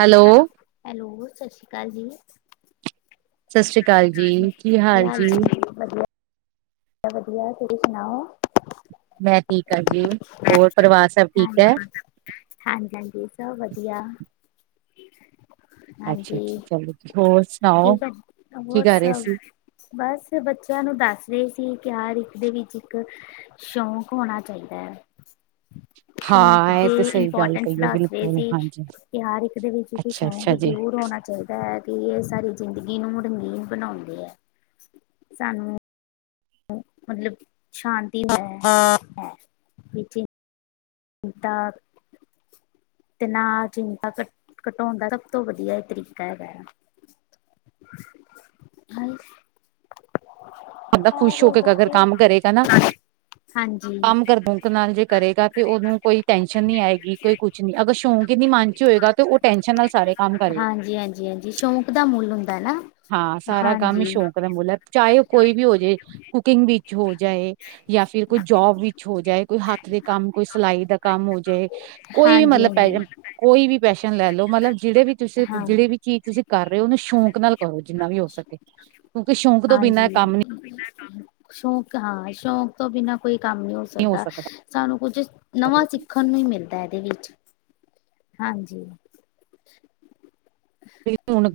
Hello hello ਸਤਿ ਸ੍ਰੀ ਅਕਾਲ ਜੀ। ਸਤਿ ਸ੍ਰੀ ਅਕਾਲ ਜੀ, ਕੀ ਹਾਲ ਜੀ। ਵਧੀਆ। ਵਧੀਆ, ਵਧੀਆ ਤੁਸੀਂ ਸੁਨਾਓ। ਮੈਂ ਠੀਕ ਆ ਜੀ, ਹੋਰ ਪਰਿਵਾਰ ਸਭ ਠੀਕ ਐ। ਹਾਂਜੀ ਹਾਂਜੀ, ਹਾਂਜੀ ਸਭ ਵਧੀਆ। ਅੱਛਾ ਹਾਂਜੀ, ਅੱਛਾ ਚਲੋ ਜੀ। ਹੋਰ ਸੁਣਾਓ, ਠੀਕ ਆ ਕੀ ਹੋਰ ਕਰ ਰਹੇ ਸਭ ਸੀ? ਬਸ, ਬੱਚਿਆਂ ਨੂੰ ਦੱਸ ਰਹੀ ਸੀ ਵੀ ਹਰ ਇੱਕ ਦੇ ਵਿੱਚ, ਇੱਕ ਸ਼ੌਂਕ ਹੋਣਾ ਚਾਈਦਾ ਐ। [inaudible] ਸ਼ੌਕ ਇਹ ਤੇ ਦੇ ਸਹੀ ਗੱਲ ਇੰਪੋਟਨਸ ਕਹੀਏ ਦੱਸ ਰਹੇ ਬਿਲਕੁਲ ਸੀ, ਹਾਂਜੀ, ਕਿ ਹਰ ਇੱਕ ਦੇ ਵਿੱਚ ਇੱਕ ਅੱਛਾ ਸ਼ੌਕ ਅੱਛਾ ਜੀ। ਜਰੂਰ ਹੋਣਾ ਚਾਈਦਾ ਐ ਕਿ ਐ ਸਾਰੀ ਜਿੰਦਗੀ ਨੂੰ ਰੰਗੀਨ ਬਨਾਂਓਦੇ ਆ। ਸਾਨੂੰ ਮਤਲਬ ਸ਼ਾਂਤੀ [unintelligible] ਤਾਂ ਤੇ ਨਾ ਚਿੰਤਾ ਘਟ, ਘਟਾਉਦਾ ਸਬ ਤੋਂ ਵਦੀਆ ਤਰੀਕਾ ਹੈਗਾ ਐ। [unintelligible] ਬੰਦਾ ਖੁਸ਼ ਹੋ ਕੇ ਅਗਰ ਕੰਮ ਕਰੇਗਾ ਨਾ ਹਾਂਜੀ, ਕੰਮ ਕਰ [unintelligible] ਨਾਲ ਜੇ ਕਰੇਗਾ ਤੇ ਓਨੂੰ ਕੋਈ ਟੈਨਸ਼ਨ ਨਈ ਆਏਗੀ ਕੋਈ ਕੁਝ ਅਗਰ ਸ਼ੌਕ ਈ ਨੀ ਮਨ ਚ ਹੋਏਗਾ ਤੋ ਉਹ ਟੈਸ਼ਨ ਨਾਲ ਸਾਰੇ ਕੰਮ ਕਰੇਗਾ। ਹਾਂਜੀ, ਹਾਂਜੀ ਸ਼ੌਂਕ ਦਾ ਮੁੱਲ ਹੁੰਦਾ ਨਾ। ਹਾਂ, ਸਾਰਾ ਕੰਮ ਈ ਹਾਂਜੀ, ਸ਼ੌਕ ਦਾ ਮੁਲ ਐ, ਚਾਏ ਓ ਕੋਈ ਵੀ ਹੋ ਜੇ ਕੁਕਿੰਗ ਵਿੱਚ ਹੋ ਜਾਏ ਯਾ ਫਿਰ ਕੋਈ ਜੋਬ ਵਿੱਚ ਹੋ ਜਾਏ, ਕੋਈ ਹੱਥ ਦੇ ਕੰਮ, ਕੋਈ ਸਲਾਈ ਦਾ ਕੰਮ ਹੋ ਜਾਏ ਕੋਈ ਵੀ ਮਤਲਬ ਪੈ ਹੂੰ। ਕੋਈ ਵੀ ਪੈਸ਼ਨ ਲੈ ਲੋ ਮਤਲਬ ਜਿਹੜੇ ਵੀ ਤੁਸੀ, ਹਾਂ, ਜਿਹੜੇ ਵੀ ਚੀਜ ਤੁਸੀਂ ਕਰ ਰਹੇ ਓ ਓਨੂੰ ਸ਼ੌਕ ਨਾਲ ਕਰੋ ਜਿੰਨਾ ਵੀ ਹੋ ਸਕੇ। ਕਿਓਕੇ ਸ਼ੌਕ ਤੋਂ ਬਿਨਾਂ ਹਾਂਜੀ। ਕੰਮ ਸ਼ੌਕ ਹਾਂ ਸ਼ੌਕ ਤੋਂ ਬਿਨਾਂ ਕੋਈ ਕੰਮ ਨੀ ਹੋ ਸਕਦਾ, ਸਾਨੂੰ ਕੁੱਝ, ਨਵਾਂ ਸਿੱਖ ਨੂੰ ਹੀ ਮਿਲਦਾ ਇਹਦੇ ਵਿੱਚ ਹਾਂਜੀ। ਵੀ ਹੁਣ।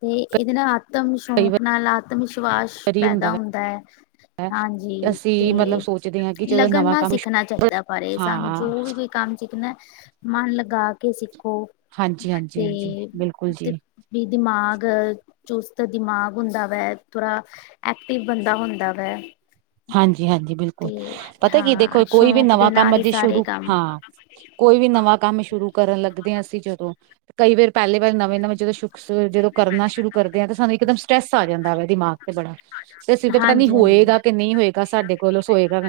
ਤੇ ਇਹਦੇ ਨਾਲ ਆਤਮ ਕਈ ਸ਼ੌਕ ਨਾਲ ਆਤਮ ਵਿਸ਼ਵਾਸ ਵਾਰੀ ਪੈਦਾ ਵੈ ਹੁੰਦਾ ਹੈ। ਹਾਂਜੀ ਤੇ ਅਸੀਂ ਮਤਲਬ ਸੋਚਦੇ ਹਾਂ ਕਿ ਚਲੋ ਲਗਨ ਨਵਾਂ ਨਾ ਕੰਮ ਸਿੱਖਣਾ ਚਾਹੀਦਾ ਹੈ। ਪਰ ਇਹ ਸਾਨੂੰ ਹਾਂ ਜੋ ਵੀ ਕੋਈ। ਕੰਮ ਸਿੱਖਣਾ ਏ ਮਨ ਲਗਾ ਕੇ ਸਿੱਖੋ ਹਾਂਜੀ ਹਾਂਜੀ ਤੇ ਹਾਂਜੀ ਬਿਲਕੁਲ ਜੀ ਵੀ ਦਿਮਾਗ ਚੁਸਤ ਦਿਮਾਗ ਹੁੰਦਾ ਵਾ ਥੋੜਾ ਐਕਟਿਵ ਬੰਦਾ ਹੁੰਦਾ ਵੇ। ਹਾਂਜੀ ਹਾਂਜੀ ਬਿਲਕੁਲ। ਪਤਾ ਕੀ ਹਾਂ ਦੇਖੋ ਕੋਈ ਵੀ ਸ਼ੌਕ ਦੇ ਨਵਾਂ ਨਾਲ ਕੰਮ ਹੀ ਅਜੇ ਸਾਰੇ ਸ਼ੁਰੂ ਕੰਮ ਹਾਂ ਕੋਈ ਵੀ ਨਵਾਂ ਕੰਮ ਸ਼ੁਰੂ ਕਰਨ ਲੱਗਦੇ ਆਂ ਅਸੀਂ ਜਦੋਂ, ਕਈ ਵਾਰ ਪੈਲੀ ਵਾਰ ਨਵੇਂ, ਨਵੇਂ ਜਦੋਂ ਕਰਨਾ ਸ਼ੁਰੂ ਕਰਦੇ ਆ ਤੇ ਸਾਨੂੰ ਇਕਦਮ ਸਟ੍ਰੈਸ ਆ ਜਾਂਦਾ ਵੇ ਦਿਮਾਗ ਤੇ ਬੜਾ ਫੇਰ ਅਸੀਂ ਤਾਂ ਪਤਾ ਨੀ ਹਾਂਜੀ ਹਾਂਜੀ ਹੋਏਗਾ ਕਿ ਨਹੀਂ ਹੋਏਗਾ ਸਾਡੇ ਕੋਲ ਸੌਏਗਾ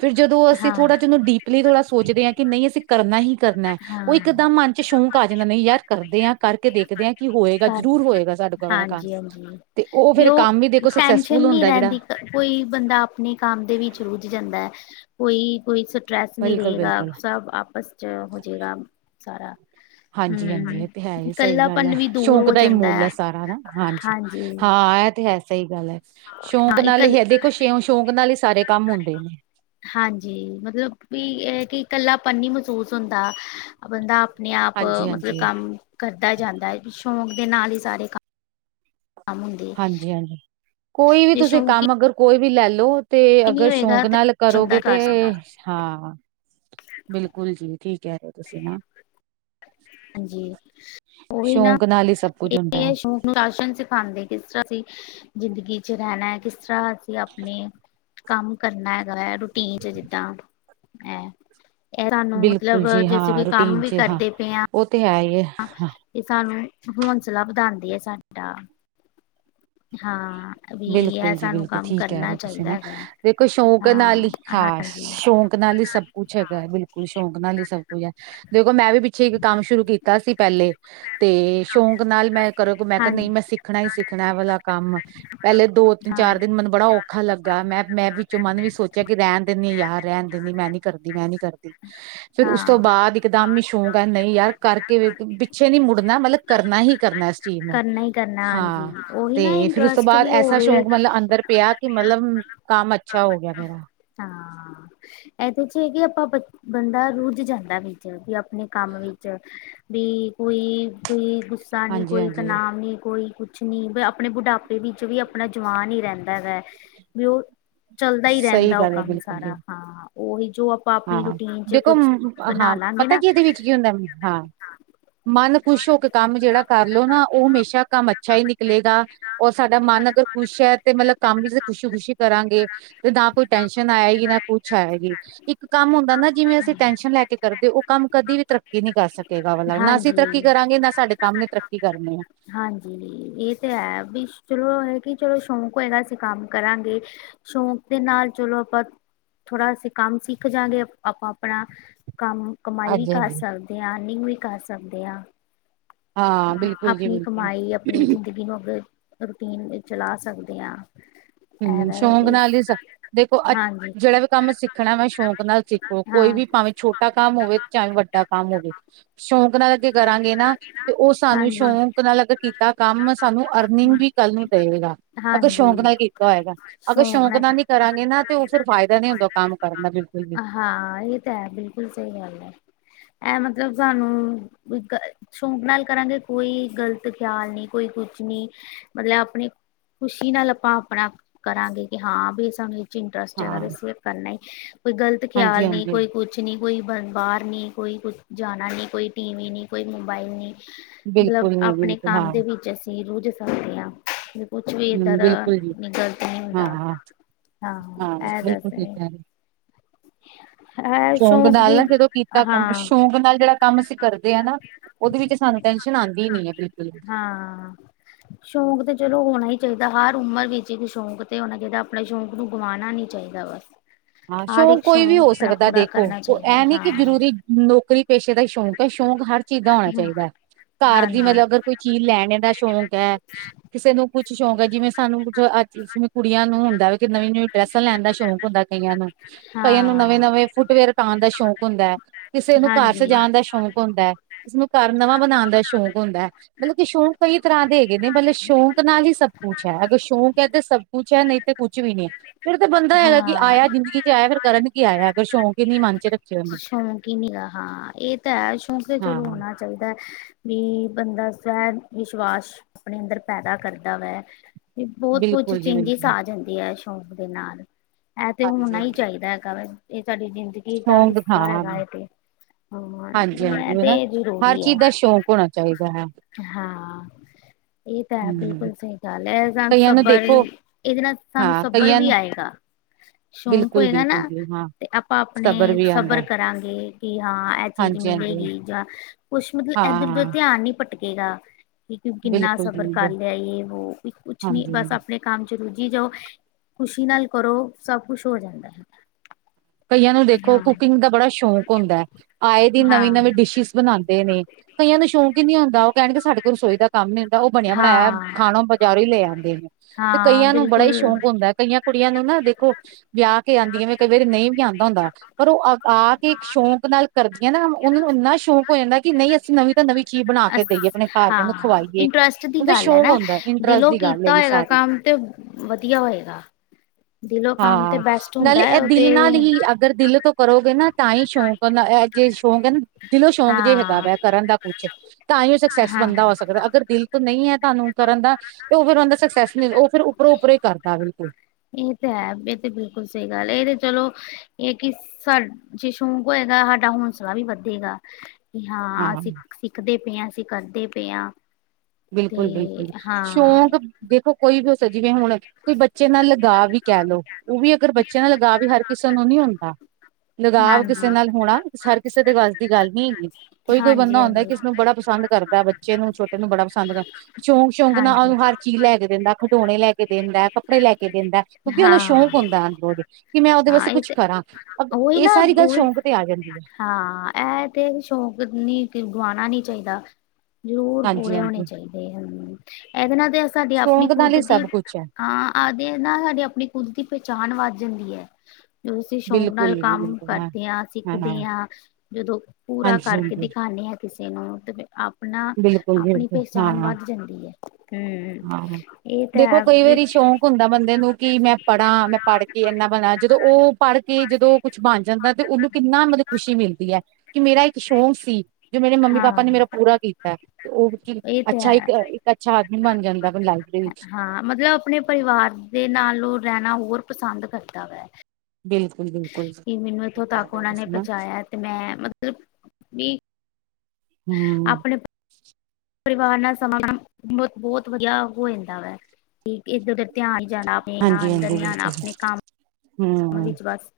ਫਿਰ ਜਦੋਂ ਅਸੀਂ ਹਾਂ ਥੋੜ੍ਹਾ ਜਿਹਾ ਉਹਨੂੰ ਡੀਪ ਲਈ ਥੋੜ੍ਹਾ ਸੋਚਦੇ ਹਾਂ। ਕਿ ਨਹੀਂ ਅਸੀਂ ਕਰਨਾ ਹੀ ਕਰਨਾ ਉਹ ਹਾਂ ਇੱਕਦਮ ਮਨ ਵਿੱਚ ਸ਼ੌਂਕ ਆ ਜਾਂਦਾ ਹੈ। ਨਹੀਂ ਯਾਰ ਕਰਦੇ ਹਾਂ। ਕਰਕੇ ਦੇਖਦੇ ਹਾਂ। ਕੀ ਹੋਏਗਾ ਘਰ ਜ਼ਰੂਰ ਹੋਏਗਾ ਸਾਡੇ ਕੋਲ ਇਹ ਵਾਲਾ ਕੰਮ ਹਾਂਜੀ ਹਾਂਜੀ ਤੇ ਉਹ ਫੇਰ ਕੰਮ ਵੀ ਦੇਖੋ ਟੈਨਸ਼ਨ ਸਕਸੈਸਫੁਲ ਨਹੀਂ ਹੁੰਦਾ ਜਿਹੜਾ। ਰਹਿੰਦੀ ਕੋਈ ਬੰਦਾ ਆਪਣੇ ਕੰਮ ਦੇ ਵਿੱਚ ਰੁੱਝ ਜਾਂਦਾ ਕੋਈ ਕੋਈ। ਸਟ੍ਰੈਸ ਨਹੀਂ ਰਹੇਗਾ। ਬਿਲਕੁਲ-ਬਿਲਕੁਲ ਸਭ ਆਪਸ 'ਚ ਹੋ ਜੇਗਾ ਸਾਰਾ। ਹਾਂਜੀ ਹੂੰ, ਹਾਂਜੀ ਇਹ ਤੇ ਹੈ ਹੀ ਸਹੀ ਗੱਲ ਏ। ਇਕੱਲਾਪਨ ਵੀ ਦੂਰ ਸ਼ੌਕ ਹੋ ਦਾ ਹੀ ਜਾਂਦਾ ਮੁੱਲ ਏ। ਐ। ਇਹ ਸਾਰਾ ਹਨਾ ਹਾਂਜੀ ਹਾਂ। ਹਾਂ ਇਹ ਤੇ ਹੈ। ਸਹੀ ਗੱਲ ਏ। ਸ਼ੌਂਕ ਹਾਂ ਨਾਲ ਹੀ ਇਕੱਲ ਹੈ ਦੇਖੋ। ਸ਼ ਸ਼ੌਕ ਨਾਲ ਹੀ ਸਾਰੇ ਕੰਮ ਹੁੰਦੇ ਨੇ। ਹਾਂਜੀ ਮਤਲਬ ਵੀ ਇਹ ਕਿ ਇਕੱਲਾਪਨ ਨਹੀਂ ਮਹਿਸੂਸ ਹੁੰਦਾ ਹੈ। ਬੰਦਾ ਆਪਣੇ ਆਪ ਹਾਂਜੀ ਮਤਲਬ ਹਾਂਜੀ ਕੰਮ ਕਰਦਾ ਜਾਂਦਾ ਏ। ਸ਼ੌਂਕ ਦੇ ਨਾਲ ਹੀ ਸਾਰੇ ਕੰਮ। ਹੁੰਦੇ। ਹਾਂਜੀ ਹਾਂਜੀ ਕੋਈ ਵੀ ਜੇ ਤੁਸੀਂ ਸ਼ੌਂਕ ਕੰਮ ਅਗਰ ਕੋਈ ਵੀ ਲੈ ਲਓ। ਤੇ ਹੀ ਨੀ ਅਗਰ ਹੋਏਗਾ ਸ਼ੌਕ ਤੇ ਨਾਲ ਬੰਦਾ ਕਰੋਗੇ ਕਰ ਤੇ ਸਕਦਾ, ਹਾਂ। ਬਿਲਕੁਲ ਜੀ ਠੀਕ ਕਹਿ ਰਹੇ ਹੋ ਤੁਸੀਂ ਨਾ। ਹਾਂਜੀ ਉਹੀ ਨਾ ਸ਼ੌਂਕ ਨਾਲ ਹੀ ਸਭ ਕੁੱਝ ਹੁੰਦਾ ਇਹ ਹੈ ਸ਼ੌਕ ਨੂੰ [unintelligible] ਕਿਸ ਤਰ੍ਹਾਂ ਅਸੀਂ ਜ਼ਿੰਦਗੀ 'ਚ ਰਹਿਣਾ ਹੈ। ਕਿਸ ਤਰ੍ਹਾਂ ਅਸੀਂ ਆਪਣੇ। ਕੰਮ ਕਰਨਾ ਹੈਗਾ ਏ। ਰੂਟੀਨ 'ਚ ਜਿੱਦਾਂ ਹੈ। ਇਹ ਸਾਨੂੰ ਬਿਲਕੁਲ ਮਤਲਬ। ਜੀ ਜੇ ਅਸੀਂ ਹਾਂ ਕੋਈ ਕੰਮ ਰੂਟੀਨ ਵੀ ਚ ਕਰਦੇ ਪਏ ਹਾਂ। ਉਹ ਤੇ ਹੈ ਹੀ ਏ। ਇਹ ਸਾਨੂੰ ਹੌਸਲਾ ਵਧਾਉਂਦੀ ਹੈ ਸਾਡਾ। ਹਾਂ। ਵੀ ਬਿਲਕੁਲ ਇਹ ਜੀ ਸਾਨੂੰ ਬਿਲਕੁਲ ਕੰਮ ਠੀਕ ਕਹਿ ਕਰਨਾ ਰਹੇ ਹੋ। ਤੁਸੀਂ ਚਾਹੀਦਾ ਹਨਾ ਹੈਗਾ ਦੇਖੋ ਸ਼ੌਕ ਨਾਲ ਹੀ ਹਾਂ ਸ਼ੌਕ। ਸ਼ੌਕ ਨਾਲ ਹੀ ਸਭ ਕੁਛ ਹੈਗਾ। ਬਿਲਕੁਲ ਸ਼ੌਕ ਨਾਲ ਹੀ ਸਭ ਕੁਝ ਹੈ। ਦੇਖੋ ਮੈਂ ਵੀ ਪਿੱਛੇ ਇੱਕ ਕੰਮ ਸ਼ੁਰੂ ਕੀਤਾ ਸੀ ਪਹਿਲੇ। ਤੇ ਸ਼ੌਂਕ ਨਾਲ ਮੈਂ ਘਰੋਂ ਮੈਂ ਕਿਹਾ ਨਹੀਂ ਹਾਂਜੀ ਮੈਂ ਸਿੱਖਣਾ ਈ ਸਿੱਖਣਾ ਇਹ ਵਾਲਾ ਕੰਮ। ਪਹਿਲੇ ਦੋ ਤਿੰਨ ਹਾਂ ਚਾਰ ਦਿਨ ਮੈਨੂੰ ਬੜਾ ਔਖਾ ਲੱਗਾ ਮੈਂ ਮੈਂ ਵਿੱਚੋਂ ਮਨ ਵੀ ਸੋਚਿਆ ਕਿ ਰਹਿਣ ਦਿੰਦੀ ਹਾਂ ਯਾਰ ਰਹਿਣ ਦਿੰਦੀ ਮੈਂ ਨੀ। ਕਰਦੀ [unintelligible] ਨੀ ਕਰਦੀ। ਫੇਰ ਉਸ ਤੋਂ ਹਾਂ ਬਾਅਦ ਇੱਕਦਮ ਸ਼ੌਕ ਏ। ਨਹੀਂ ਯਾਰ ਕਰਕੇ ਪਿੱਛੇ ਨੀ ਮੁੜਨਾ ਮਤਲਬ। ਕਰਨਾ ਹੀ ਕਰਨਾ ਇਸ ਚੀਜ਼ ਨੂੰ। ਵੀ ਕਰਨਾ ਹਾਂਜੀ ਹਾਂ ਉਹੀ ਨਾ ਇੰਟਰਸਟ। ਪਰ ਵੀ ਐਸਾ ਹੋਵੇ ਸ਼ੌਂਕ ਮਤਲਬ ਅੰਦਰ ਪਿਆ ਕਿ ਮਤਲਬ ਕੰਮ ਅੱਛਾ ਹੋ ਗਿਆ ਮੇਰਾ। ਹਾਂ। ਇਹਦੇ 'ਚ ਹੈ ਕਿ ਆਪਾਂ ਬ ਬੰਦਾ ਰੁਝ ਜਾਂਦਾ ਵਿੱਚ ਵੀ ਆਪਣੇ ਕੰਮ ਵਿੱਚ। ਵੀ ਕੋਈ ਕੋਈ ਗੁੱਸਾ ਨੀ, ਹਾਂਜੀ ਕੋਈ ਹਾਂਜੀ ਤਨਾਵ, ਨੀ ਕੋਈ। ਕੁਛ ਨਹੀਂ ਫੇਰ ਆਪਣੇ ਬੁਢਾਪੇ ਵਿੱਚ ਵੀ ਆਪਣਾ ਜਵਾਨ ਹੀ ਰਹਿੰਦਾ ਹੈਗਾ ਵੀ ਉਹ। ਚੱਲਦਾ ਹੀ ਸਹੀ ਰਹਿੰਦਾ ਉਹ ਗੱਲ ਹੈ ਕੰਮ ਬਿਲਕੁਲ ਜੀ ਸਾਰਾ ਹਾਂ ਉਹੀ ਜੋ। ਆਪਣੀ ਹਾਂ ਰੂਟੀਨ ਚ ਦੇਖੋ ਕੁਛ ਹਾਂ ਬਣਾ ਲਾਂਗੇ ਪਤਾ ਨਾ ਕੀ ਇਹਦੇ ਵਿੱਚ ਕੀ ਹੁੰਦਾ ਹਾਂ ਮਨ ਖੁਸ਼ ਹੋ ਕੇ ਕੰਮ ਜਿਹੜਾ ਕਰਲੋ ਨਾ ਉਹ ਹਮੇਸ਼ਾ ਕੰਮ ਅੱਛਾ ਹੀ ਨਿਕਲੇਗਾ ਔਰ ਸਾਡਾ ਮਨ ਅਗਰ ਖੁਸ਼ ਹੈ ਤੇ ਮਤਲਬ ਕੰਮ ਵੀ ਅਂ ਖੁਸ਼ੀ ਖੁਸ਼ੀ ਕਰਾਂਗੇ ਤੇ ਨਾ ਕੋਈ ਟੈਨਸ਼ਨ ਆਏਗੀ ਨਾ ਕੁੱਛ ਆਏਗੀ ਇੱਕ ਕੰਮ ਹੁੰਦਾ ਨਾ ਜਿਵੇਂ ਅਸੀਂ ਟੈਂਸ਼ਨ ਲੈ ਕੇ ਕਰਦੇ ਉਹ ਕੰਮ ਕਦੇ ਵੀ ਤੱਕੀ ਕਰ ਸਕੇਗਾ ਮਤਲਬ ਨਾ ਅਸੀਂ ਤਰੱਕੀ ਹਾਂਜੀ ਕਰਾਂਗੇ ਨਾ ਸਾਡੇ ਕੰਮ ਵੀ ਤਰੱਕੀ ਕਰਨੇ ਆ ਹਾਂਜੀ ਇਹ ਤੇ ਹੈ ਵੀ ਚਲੋ ਹੈਗੀ ਚਲੋ ਸ਼ੌਂਕ ਹੋਏਗਾ ਅਸੀਂ ਕੰਮ ਕਰਾਂਗੇ ਸ਼ੌਕ ਦੇ ਨਾਲ ਚਲੋ ਆਪਾਂ ਥੋੜਾ ਅਸੀਂ ਕੰਮ ਸਿੱਖ ਜਾਂਗੇ, ਆਪਾਂ-ਆਪਣਾ ਕੰਮ ਕਮਾਈ ਵੀ ਹਾਂਜੀ ਕਰ ਹਾਂਜੀ ਸਕਦੇ ਆਂ, ਅਰਨਿੰਗ ਵੀ ਕਰ ਸਕਦੇ ਹਾਂ। ਹਾਂ ਬਿਲਕੁਲ ਜੀ ਆਪਣੀ ਬਿਲਕੁਲ ਕਮਾਈ ਆਪਣੀ ਜ਼ਿੰਦਗੀ ਨੂੰ ਅੱਗੇ ਰੂਟੀਨ ਚਲਾ ਸਕਦੇ ਹਾਂ ਹਮ ਐਵੇਂ ਸ਼ੌਕ ਵੀ ਨਾਲ ਹੀ ਸ ਦੇਖੋ ਅ ਹਾਂਜੀ ਜਿਹੜਾ ਵੀ ਕੰਮ ਸਿੱਖਣਾ ਮੈਂ ਸ਼ੌਕ ਨਾਲ ਸਿੱਖੋ ਹਾਂ ਕੋਈ ਵੀ ਭਾਵੇਂ ਛੋਟਾ ਕੰਮ ਹੋਵੇ ਚਾਵੇ ਵੱਡਾ ਕੰਮ ਹੋਵੇ ਸ਼ੌਕ ਨਾਲ ਅੱਗੇ ਕਰਾਂਗੇ ਨਾ ਤੇ ਉਹ ਸਾਨੂੰ ਹਾਂਜੀ ਸ਼ੌਕ ਨਾਲ ਅਗਰ ਕੀਤਾ। ਕੰਮ ਸਾਨੂੰ ਅਰਨਿੰਗ ਵੀ ਕੱਲ ਨੂੰ ਦੇਵੇਗਾ ਅਗਰ ਸ਼ੌਂਕ ਹਾਂਜੀ ਨਾਲ। ਕੀਤਾ ਹੋਏਗਾ ਅਗਰ ਸ਼ੌਂਕ ਨਾਲ ਨੀ ਕਰਾਂਗੇ ਨਾ ਤੇ ਉਹ ਫਿਰ ਫਾਇਦਾ ਨਹੀਂ ਹੁੰਦਾ ਕੰਮ ਕਰਨ ਦਾ ਬਿਲਕੁਲ ਵੀ। ਹਾਂ ਇਹ ਤਾਂ ਹੈ ਬਿਲਕੁਲ ਸਹੀ ਗੱਲ ਏ। ਐ ਮਤਲਬ ਸਾਨੂੰ, ਇੱਕ ਸ਼ੌਕ ਨਾਲ ਕਰਾਂਗੇ, ਕੋਈ ਗ਼ਲਤ ਖਿਆਲ ਨਹੀਂ ਕੋਈ ਕੁਛ ਨੀ, ਮਤਲਬ ਆਪਣੀ ਖੁਸ਼ੀ ਨਾਲ ਆਪਾਂ-ਆਪਣਾ ਕਰਾਂਗੇ ਕਿ ਹਾਂ, ਬਈ ਸਾਨੂੰ ਚ ਇੰਟਰਸਟ ਹੈਗਾ ਹਾਂ [unintelligible] ਕੋਈ ਗਲਤ ਹਾਂਜੀ ਖਿਆਲ ਨੀ, ਹਾਂਜੀ ਕੋਈ ਕੁ ਕੁਛ ਨਹੀਂ, ਕੋਈ ਬ ਬਾਹਰ ਨਹੀਂ, ਕੋਈਛ ਜਾਣਾ ਨਹੀਂ, ਕੋਈ ਟੀਵੀ ਨਹੀਂ, ਕੋਈ ਮੋਬਾਈਲ ਨਹੀਂ ਮਤਲਬ, ਬਿਲਕੁਲ ਨੀ ਆਪਣੇ ਬਿਲਕੁਲ ਕੰਮ ਹਾਂ ਦੇ ਵਿੱਚ ਅਸੀਂ ਰੁਝ ਸਕਦੇ ਹਾਂ। ਕੁਛ ਵੀ ਏਦਾਂ ਹੂੰ ਦਾ, ਬਿਲਕੁਲ ਜੀ ਗਲਤ ਨਹੀਂ ਹੁੰਦਾ। ਹਾਂ ਹਾਂ, ਇਹ ਬਿਲਕੁਲ ਦੱਸ ਠੀਕ ਕਹਿ ਰਹੇ ਇਹ ਸ਼ੌਂਕ ਸ਼ੌਕ ਨਾਲ ਦੀ ਨਾ ਜਦੋਂ ਕੀਤਾ ਕੰਮ, ਹਾਂ ਸ਼ੌਂਕ ਨਾਲ ਜਿਹੜਾ ਕੰਮ ਅਸੀਂ ਕਰਦੇ ਹਾਂ, ਨਾ ਉਹਦੇ ਵਿੱਚ ਸਾਨੂੰ ਟੈਨਸ਼ਨ ਆਂਦੀ ਹੀ ਨੀ ਹੈ, ਪੀ [inaudible] ਸ਼ੌਕ ਤੇ ਚਲੋ ਹੋਣਾ ਹੀ ਚਾਹੀਦਾ, ਹਰ ਉਮਰ ਵਿੱਚ ਇੱਕ ਸ਼ੌਕ ਤੇ ਹੋਣਾ ਚਾਹੀਦਾ। ਆਪਣੇ ਸ਼ੌਕ ਨੂੰ ਗਵਾਉਣਾ ਨੀ ਚਾਹੀ ਅਦਾ ਬਸ। ਹਾਂ ਹਰ ਸ਼ੋਕ ਇੱਕ ਕੋਈ ਵੀ ਸ਼ੌਂਕ ਹੋ ਆਪਣਾ ਸਕਦਾ ਪੂਰਾ ਦੇਖੋ, ਕਰਨਾ ਚਾਹੀਦਾ ਐ ਹੈ ਨੀ ਕੀ ਹਾਂ ਜ਼ਰੂਰੀ ਨੌਕਰੀ ਪੇਸ਼ੇ ਦਾ ਹੀ ਸ਼ੌਂਕ ਏ, ਸ਼ੌਕ ਹਰ ਚੀਜ਼ ਦਾ ਹੋਣਾ ਚਾਹੀਦਾ, ਘਰ ਦੀ ਹਾਂਜੀ ਮਤਲਬ ਅਗਰ ਕੋਈ ਚੀਜ਼ ਲੈਣੇ ਦਾ ਸ਼ੌਂਕ ਐ ਕਿਸੇ ਨੂੰ ਕੁੱਛ ਸ਼ੌਂਕ ਹੈ, ਜਿਵੇਂ ਸਾਨੂੰ ਕੁਛ ਅੱਜ ਜਿਵੇਂ ਕੁੜੀਆਂ ਨੂੰ ਹੁੰਦਾ ਵਾ, ਕਿ ਨਵੀਆਂ-ਨਵੀਆਂ ਡਰੈਸਾਂ ਲੈਣ ਦਾ ਸ਼ੌਂਕ ਹੁੰਦਾ ਕਈਆ ਨੂੰ, ਕਈਆਂ ਨੂੰ ਹਾਂ ਨਵੇਂ-ਨਵੇਂ ਫੁੱਟਵੇਅਰ ਪਾਣ ਦਾ ਸ਼ੌਂਕ ਹੁੰਦਾ, ਕਿਸੇ ਨੂੰ ਘਰ ਹਾਂਜੀ ਸਜਾਉਣ ਦਾ ਸ਼ੌਕ ਹੁੰਦਾ, ਕਿਸੇਨੂੰ ਘਰ ਨਵਾਂ ਬਨਾਣ ਦਾ ਸ਼ੌਕ ਹੋਂਦਾ। ਮਤਲਬ ਕਿ ਸ਼ੌਕ ਕਈ ਤਰ੍ਹਾਂ ਦੇ ਹੈਗੇ ਨੇ, ਮਤਲਬ ਸ਼ੌਕ ਨਾਲ ਹੀ ਸਭ ਕੁਛ ਹੈ, ਅਗਰ ਸ਼ੌਕ ਹੈ ਤੇ ਸਭ ਕੁੱਛ ਹੈ, ਨਹੀਂ ਤੇ ਕੁਛ ਵੀ ਨੀ, ਫਿਰ ਤੇ ਬੰਦਾ ਹੈਗਾ ਕੀ ਹਾਂ ਆਇਆ ਜ਼ਿੰਦਗੀ 'ਚ ਆਇਆ। ਫਿਰ ਕਰਨ ਕੀ ਆਇਆ, ਅਗਰ ਸ਼ੌਂਕ ਹੀ ਨੀ ਮਨ'ਚ ਰੱਖੇ ਉਹਨ ਸ਼ੌਂਕ ਹੀ ਨੀ ਗਾ, ਹਾਂ ਇਹ ਤ ਹੈ ਸ਼ੌਕ ਹਾਂ ਚਲੋ ਹੋਣਾ ਚਾਹੀਦਾ, ਵੀ ਬੰਦਾ ਸਵੈ- ਵਿਸ਼ਵਾਸ ਆਪਣੇ ਅੰਦਰ ਪੈਦਾ ਕਰਦਾ ਵੈ‌। ਇਹ ਬਹੁਤ ਕੁਛ ਬਿਲਕੁਲ ਜੀ ਚੇਂਜਿਸ ਬਿਲਕੁਲ ਆ ਜਾਂਦੇ ਆ, ਸ਼ੌਕ ਦੇ ਨਾਲ। ਐ ਤੇ ਹਾਂਜੀ ਹੋਣਾ ਹੀ ਹਾਂਜੀ ਚਾਹੀਦਾ ਹੈਗਾ ਵਾ, ਇਹ ਸਾਡੀ ਜ਼ਿੰਦਗੀ ਦਗੀ ਦਾ ਸ਼ੌਕ ਹਿੱਸਾ ਹੈਗਾ ਇਹ ਤੇ, ਹਾਂਂ ਹਾਂਜੀ, ਹਾਂਜੀ, ਓਨਾ ਹਰ ਚੀਜ਼ ਦਾ ਸ਼ੌਕ ਹੋਣਾ ਚਾਹੀਦਾ ਹੈ। ਹਾ। ਇਹ ਤਾਂ ਹੈ ਹੂੰ ਬਿਲਕੁਲ ਸਹੀ ਗੱਲ ਹੈ, ਸ ਕਈਆਂ ਨੂੰ ਸੱਬਰ ਦੇਖੋ ਇਹਦੇ ਨਾਲ ਸਾਨੂੰ ਹਾਂ ਸੱਬਰ ਕਈਆਂ ਵੀ ਨੂੰ ਆਏਗਾ। ਸ਼ੌਂਕ ਹੋਏਗਾ ਬਿਲਕੁਲ-ਬਿਲਕੁਲ ਨਾ, ਜੀ ਹਾਂ ਤੇ ਆਪਾ-ਆਪਣੇ ਵੀ ਸਬਰ ਆਂਦਾ ਕਰਾਂਗੇ, ਕਿ ਹਾਂ, ਇਹ ਚੀਜ਼ ਹਾਂਜੀ-ਹਾਂਜੀ ਮਿਲੇਗੀ ਜਾ, ਕੁਛ ਮਤਲਬ ਇੱਧਰ-ਉੱਧਰ ਹਾਂ ਧਿਆਨ ਨੀ ਭਟਕੇਗਾ। ਕਿਉਕੀ ਕਿ ਕਿੰਨਾ ਬਿਲਕੁਲ ਸਫ਼ਰ ਜੀ ਕਰ ਲਿਆ ਯੇ ਵੋ, ਕੁਛ ਨੀ ਬਸ ਹਾਂਜੀ-ਹਾਂਜੀ ਆਪਨੇ ਕੰਮ'ਚ ਰੁਝੀ ਜਾਓ, ਖੁਸ਼ੀ ਨਾਲ ਕਰੋ ਸਭ ਕੁਛ ਹੋ ਜਾਂਦਾ। ਕਈਆਂ ਨੂੰ ਦੇਖੋ, ਹਾਂ ਕੁਕਿੰਗ ਦਾ ਬੜਾ ਸ਼ੌਂਕ ਹੋਂਦਾ, ਆਏ ਦੀਨ ਹਾਂ ਨਵੀਂ-ਨਵੀ ਡਿਸ਼ਿਸ ਬਣਾਉਂਦੇ ਨੇ। ਕਈਆਂ ਨੂੰ ਸ਼ੌਂਕ ਹੀ ਨਹੀਂ ਹੁੰਦਾ ਉਹ ਕਹਿਣਗੇ ਸਾਡੇ ਕੋਲ ਰਸੋਈ ਦਾ ਕੰਮ ਨਈ ਹੁੰਦਾ, ੳਹ ਬਣਿਆ-ਬਣਾਇਆ ਹਾਂ ਖਾਣਾ ਬਾਜ਼ਾਰੋਂ ਹੀ ਲੇ ਆਂਦੇ ਨੇ। ਤੇ ਹਾਂ ਕਈਆਂ ਨੂੰ ਬੜਾ ਹੀ ਬਿਲਕੁਲ ਸ਼ੌਕ ਹੁੰਦਾ, ਕਈਆਂ ਕੁੜੀਆਂ ਨੂੰ ਨਾ ਦੇਖੋ ਵਿਆਹ ਕੇ ਆਉਂਦੀਆਂ ਨੇ, ਕਈ ਵਾਰੀ ਨਹੀਂ ਆਉਂਦਾ ਹੁੰਦਾ, ਪਰ ਉਹ ਆ ਕੇ ਸ਼ੌਂਕ ਨਾਲ ਕਰਦੀਆਂ ਨਾ, ਉਹਨਾਂ ਨੂੰ ਇੰਨਾ ਸ਼ੌਂਕ ਹੋ ਜਾਂਦਾ ਕਿ ਨਹੀਂ ਅਸੀਂ ਨਵੀਂ ਤੋ ਨਵੀਂ ਚੀਜ਼ ਬਣਾ ਕੇ ਅਸ ਦੇਈਏ, ਆਪਣੇ ਘਰਦੇ ਨੂੰ ਹਾਂ ਖਵਾਈਏ, ਇੰਟਰਸਟ ਦੀ ਉਹਦਾ ਗੱਲ ਹੈ ਸ਼ੌਕ ਨਾ ਹੁੰਦਾ। ਇੰਟਰਸਟ ਦਿਲੋਂ ਦੀ ਗੱਲ ਕੀਤਾ ਹੈਗੀ ਹੋਏਆ ਸਾਰੀ। ਕੰਮ, ਤੇ ਵਧੀਆ ਹੋਏਗਾ। ਦਿਲੋ ਕੰਮ ਤੇ ਹਾਂ ਬੈਸਟ ਨਾਲੇ ਹੁੰਦਾ, ਇਹ ਉਹ ਤੇ ਦਿਲ ਨਾਲ ਹੀ ਅਗਰ ਦਿਲ ਤੋਂ ਕਰੋਗੇ ਨਾ, ਤਾਂ ਹੀ ਸ਼ੌਂਕ ਹੁੰਦਾ, ਜੇ ਸ਼ੌਂਕ ਹੈ ਨਾ ਦਿਲੋਂ ਸ਼ੌਂਕ ਜੇ ਹੈਗਾ ਹਾਂ ਵਾ ਕਰਨ ਦਾ ਕੁਛ, ਤਾਂ ਹੀ ਉਹ ਸਕਸੈਸ ਹਾਂ ਬੰਦਾ ਹੋ ਸਕਦਾ, ਅਗਰ ਦਿਲ ਨਹੀਂ ਹੈ ਤੁਹਾਨੂੰ ਕਰਨ ਦਾ, ਤੇ ਉਹ ਫਿਰ ਉਹ ਦਾ ਸਕਸੈਸ ਨਹੀਂ ਉਹ ਫ਼ਿਰ ਉੱਪਰੋਂ-ਉੱਪਰੋਂ ਹੀ ਕਰਦਾ ਬਿਲਕੁਲ। ਇਹ ਤਾ ਹੈ, ਇਹ ਤੇ ਬਿਲਕੁਲ ਸਹੀ ਗੱਲ, ਇਹ ਤੇ ਚਲੋ ਇਹ ਕਿਸ ਸਾ ਜੇ ਸ਼ੌਕ ਹੋਏਗਾ ਸਾਡਾ ਹੌਸਲਾ ਵੀ ਵੱਧੇਗਾ। ਕਿ ਹਾਂ, ਅਸੀਂ ਸਿੱਖਦੇ ਪਏ ਆਂ, ਅਸੀਂ ਕਰਦੇ ਪਏਆ। ਬਿਲਕੁਲ, ਬਿਲਕੁਲ ਸ਼ੌਕ ਦੇਖੋ ਕੋਈ ਵੀ ਹੋ, ਜਿਵੇਂ ਹੁਣ ਕੋਈ ਬੱਚੇ ਨਾਲ ਲਗਾਵ ਈ ਕਹਿਲੋ, ਉਹ ਵੀ ਅਗਰ ਬੱਚੇ ਨਾਲ ਲਗਾਵ ਵੀ ਹਰ ਕਿਸੇ ਨੂੰ ਨਹੀਂ ਹੁੰਦਾ। ਲਗਾਵ ਕਿਸੇ ਹਾਂਜੀ ਨਾਲ ਹੋਣਾ, ਹਰ ਕਿਸੇ ਦੇ ਗੱਸ ਦੀ ਗੱਲ ਨਹੀਂ ਹੈਗੀ। ਕੋਈ-ਕੋਈ ਹਾਂਜੀ ਬੰਦਾ ਹੁੰਦਾ ਹਾਂਜੀ ਕਿਸਨੁੰ ਬੜਾ ਪਸੰਦ ਕਰਦਾ, ਬੱਚੇ ਨੂੰ ਛੋਟੇ ਨੂੰ, ਬੜਾ ਪਸੰਦ ਸ਼ੌਂਕ-ਸ਼ੌਂਕ ਹਾਂਜੀ ਨਾਲ ਹਰ ਚੀਜ਼ ਲੈਕੇ ਦਿੰਦਾ, ਖਡੋਣੇ ਲੈਕੇ ਦਿੰਦਾ ਕੱਪੜੇ ਲੈ ਕੇ ਦੀਦਾ, ਕਿਉਂਕਿ ਉਹਨੂੰ ਹਾਂ ਸ਼ੌਂਕ ਹੁੰਦਾ ਅੰਦਰੋ ਦੀ, ਕੀ ਮੈਂ ਉਹਦੇ ਹਾਂ ਵਾਸਤੇ ਇਹ ਕੁੱਛ ਤੇ ਕਰਾਂ। ਅਰ, ਉਹੀ ਇਹ ਨਾ ਸਾਰੀ ਗੱਲ ਉਹੀ ਸ਼ੌਂਕ ਤੇ ਆ ਜਾਂਦੀ ਹੈ ਹਾਂ, ਇਹ ਤੇ ਸ਼ੌਕ ਨੀ ਗਾਉਣਾ ਨੀ ਚਾਹੀਦਾ। ਜ਼ਰੂਰ ਹਾਂਜੀ ਪੂਰੇ ਹੋਣੇ ਹਾਂਜੀ। ਚਾਹੀਦੇ ਹਨ, ਇਹਦੇ ਨਾਲ ਤੇ ਸਾਡੀ ਆਪਣੀ ਸ਼ੌਂਕ ਨਾਲ ਖੁਦ ਹੀ ਦੀ, ਸਭ ਕੁਛ ਹੈ ਹਾਂ ਆਖਦੇ ਹੈ ਨਾ, ਸਾਡੀ ਆਪਣੀ ਖੁਦ ਦੀ ਪਹਿਚਾਣ ਵੱਧ ਜਾਂਦੀ ਹੈ ਜੋ ਅਸੀਂ ਸ਼ੌਕ ਨਾਲ ਬਿਲਕੁਲ ਜੀ ਕੰਮ ਬਿਲਕੁਲ ਹਾਂ ਕਰਦੇ ਆਂ, ਹਾਂ। ਹਾਂ, ਸਿੱਖਦੇ ਆਂ। ਜਦੋਂ ਪੂਰਾ ਹਾਂਜੀ ਕਰਕੇ ਹਾਂਜੀ ਦਿਖਾਨੇ ਆਂ, ਕਿਸੇ ਨੂੰ ਤੇ ਆਪਣਾ ਬਿਲਕੁਲ ਆਪਣੀ ਬਿਲਕੁਲ ਹਾਂ ਪਹਿਚਾਣ ਹਾਂ। ਵੱਧ ਜਾਂਦੀ ਹੈ, ਹੂ ਹਾਂ। ਦੇਖੋ ਕਈ ਵਾਰੀ ਸ਼ੌਕ ਹੂ ਹੁੰਦਾ ਬੰਦੇ ਨੂੰ, ਕਿ ਮੈਂ ਪੜ੍ਹਾਂ ਮੈਂ ਪੜ੍ਹ ਕੇ ਇੰਨਾ ਬਣਾ, ਜਦੋਂ ਉਹ ਪੜ੍ਹ ਕੇ ਜਦੋਂ ਕੁਛ ਬਣ ਜਾਂਦਾ ਤੇ, ਉਹਨੂੰ ਕਿੰਨਾ, ਮਤਲਬ ਖੁਸ਼ੀ ਮਿਲਦੀ ਹੈ, ਕਿ ਮੇਰਾ ਇੱਕ ਸ਼ੌਕ ਸੀ, ਜੋ ਮੇਰੇ ਮੰਮੀ ਪਾਪਾ ਹਾਂ ਨੇ ਮੇਰਾ ਪੂਰਾ ਕੀਤਾ। ਤੇ ਉਹ, ਇਹ ਤਾਂ ਅੱਛਾ ਇੱਕ ਹੈ ਇੱਕ ਅੱਛਾ ਆਦਮੀ ਬਣ ਜਾਂਦਾ, ਆਪਣੀ ਲਾਈਫ ਦੇ ਵਿੱਚ। ਹਾਂ ਮਤਲਬ, ਆਪਣੇ ਪਰਿਵਾਰ ਦੇ ਨਾਲ ਉਹ ਰਹਿਣਾ ਹੋਰ ਪਸੰਦ ਕਰਦਾ ਵੈ। ਬਿਲਕੁਲ ਬਿਲਕੁਲ ਕੀ ਮੈਨੂੰ ਇੱਥੋਂ ਤੱਕ ਉਹਨਾਂ ਨੇ ਨਾ ਪਹੁੰਚਾਇਆ, ਤੇ ਮੈਂ ਮਤਲਬ ਵੀ ਹੂ ਆਪਣੇ ਪਰਿਵਾਰ ਨਾਲ ਸਮਾਂ ਬਤ ਬਹੁਤ ਵਧੀਆ ਹੋ ਜਾਂਦਾ ਵੈ, ਕਿ ਇੱਧਰ ਉਧਰ ਧਿਆਨ ਜਾਣਾ ਏ ਣਾ, ਅੰਦਰ ਨੀ ਆਉਣਾ, ਆਪਣੇ ਕੰਮ ਹੁ ਹੁ ਵਿੱਚ ਬਸ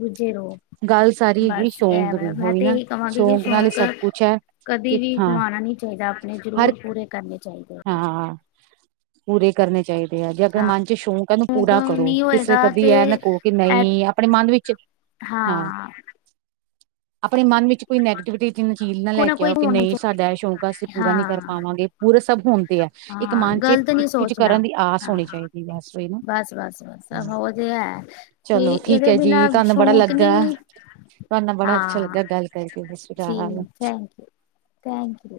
ਰੁੱਝੇ ਰਹੋ ਗੱਲ ਸਾਰੀ ਹੈਗੀ ਬਸ ਇਹ ਸ਼ੌਂਕ ਦੀ ਵੈ ਔ ਮੈਂ ਹੀ ਤੇ ਨਾ ਇਹੀ ਕਹਾਂਗੀ ਕਿ ਸ਼ੌਕ ਨਾਲ ਹੀ ਸਭ ਕੁਛ ਹੈ। ਕਦੇ ਕਿ ਵੀ ਹਾਂ ਗਵਾਉਣਾ ਨਹੀ ਚਾਹੀਦਾ, ਆਪਣੇ ਹਰ ਜ਼ਰੂਰ ਪੂਰੇ ਕਰਨੇ ਚਾਹੀਦੇ। ਹਾਂ, ਪੂਰੇ ਕਰਨੇ ਚਾਹੀਦੇ ਆ, ਜੇ ਅਗਰ ਹਾਂ ਮਨ ਚ ਸ਼ੌਕ ਹੈਨਾ ਪੂਰਾ ਕਰੋ, ਨਹੀਂ ਕਿਸੇ ਹੋਏਗਾ ਕਦੀ ਤੇ ਇਹ ਨਾ ਕਹੋ, ਕਿ ਐ ਨਹੀਂ ਆਪਣੇ ਮਨ ਵਿੱਚ ਹਾਂ ਆਪਣੇ ਮਨ ਵਿੱਚ ਕੋਈ ਨੈਗਟਿਵਿਟੀ ਜਿੰ ਚੀਜ਼ ਨਾਲ ਕੋਈ ਲੈ ਨਾ ਕੇ ਕੋਈ ਆਓ, ਕਿ ਹੋਣਾ ਨਹੀਂ ਚਾਹੀਦਾ ਸਾਡਾ ਇਹ ਸ਼ੌਕ ਅਸੀਂ ਪੂਰਾ ਨਹੀਂ ਕਰ ਹਾਂ ਪਾਵਾਂਗੇ, ਪੂਰਸ ਚ ਹੁੰਦੀ ਹੈ, ਇੱਕ ਹਾਂ ਮਨ ਚ ਗ਼ਲਤ ਨਹੀਂ ਇੱਕ ਕੁੱਝ ਸੋਚਣਾ ਕਰਨ ਦੀ ਆਸ ਹਾਂ। ਹੋਣੀ ਚਾਹੀਦੀ ਹੈ, ਬਸ ਔ ਹੀ ਨਾ। ਬਸ ਬਸ ਬਸ ਉਹ ਤੇ ਹੈ ਵੀ ਚਲੋ ਠੀਕ ਇਹਦੇ ਹੈ ਜੀ, ਬਿਨਾਂ ਤੁਹਾਨੂੰ ਬੜਾ ਸ਼ੌਕ ਨੀ ਲੱਗਾਏ ਐ ਤਿਹਾਨੇ ਨਾਲ ਬੜਾ ਅੱਛਾ ਹਾਂ ਲੱਗਾ ਗੱਲ ਕਰਕੇ, ਸਤਿ ਸ਼੍ਰੀ ਜੀ ਅਕਾਲ। Thank you, thank you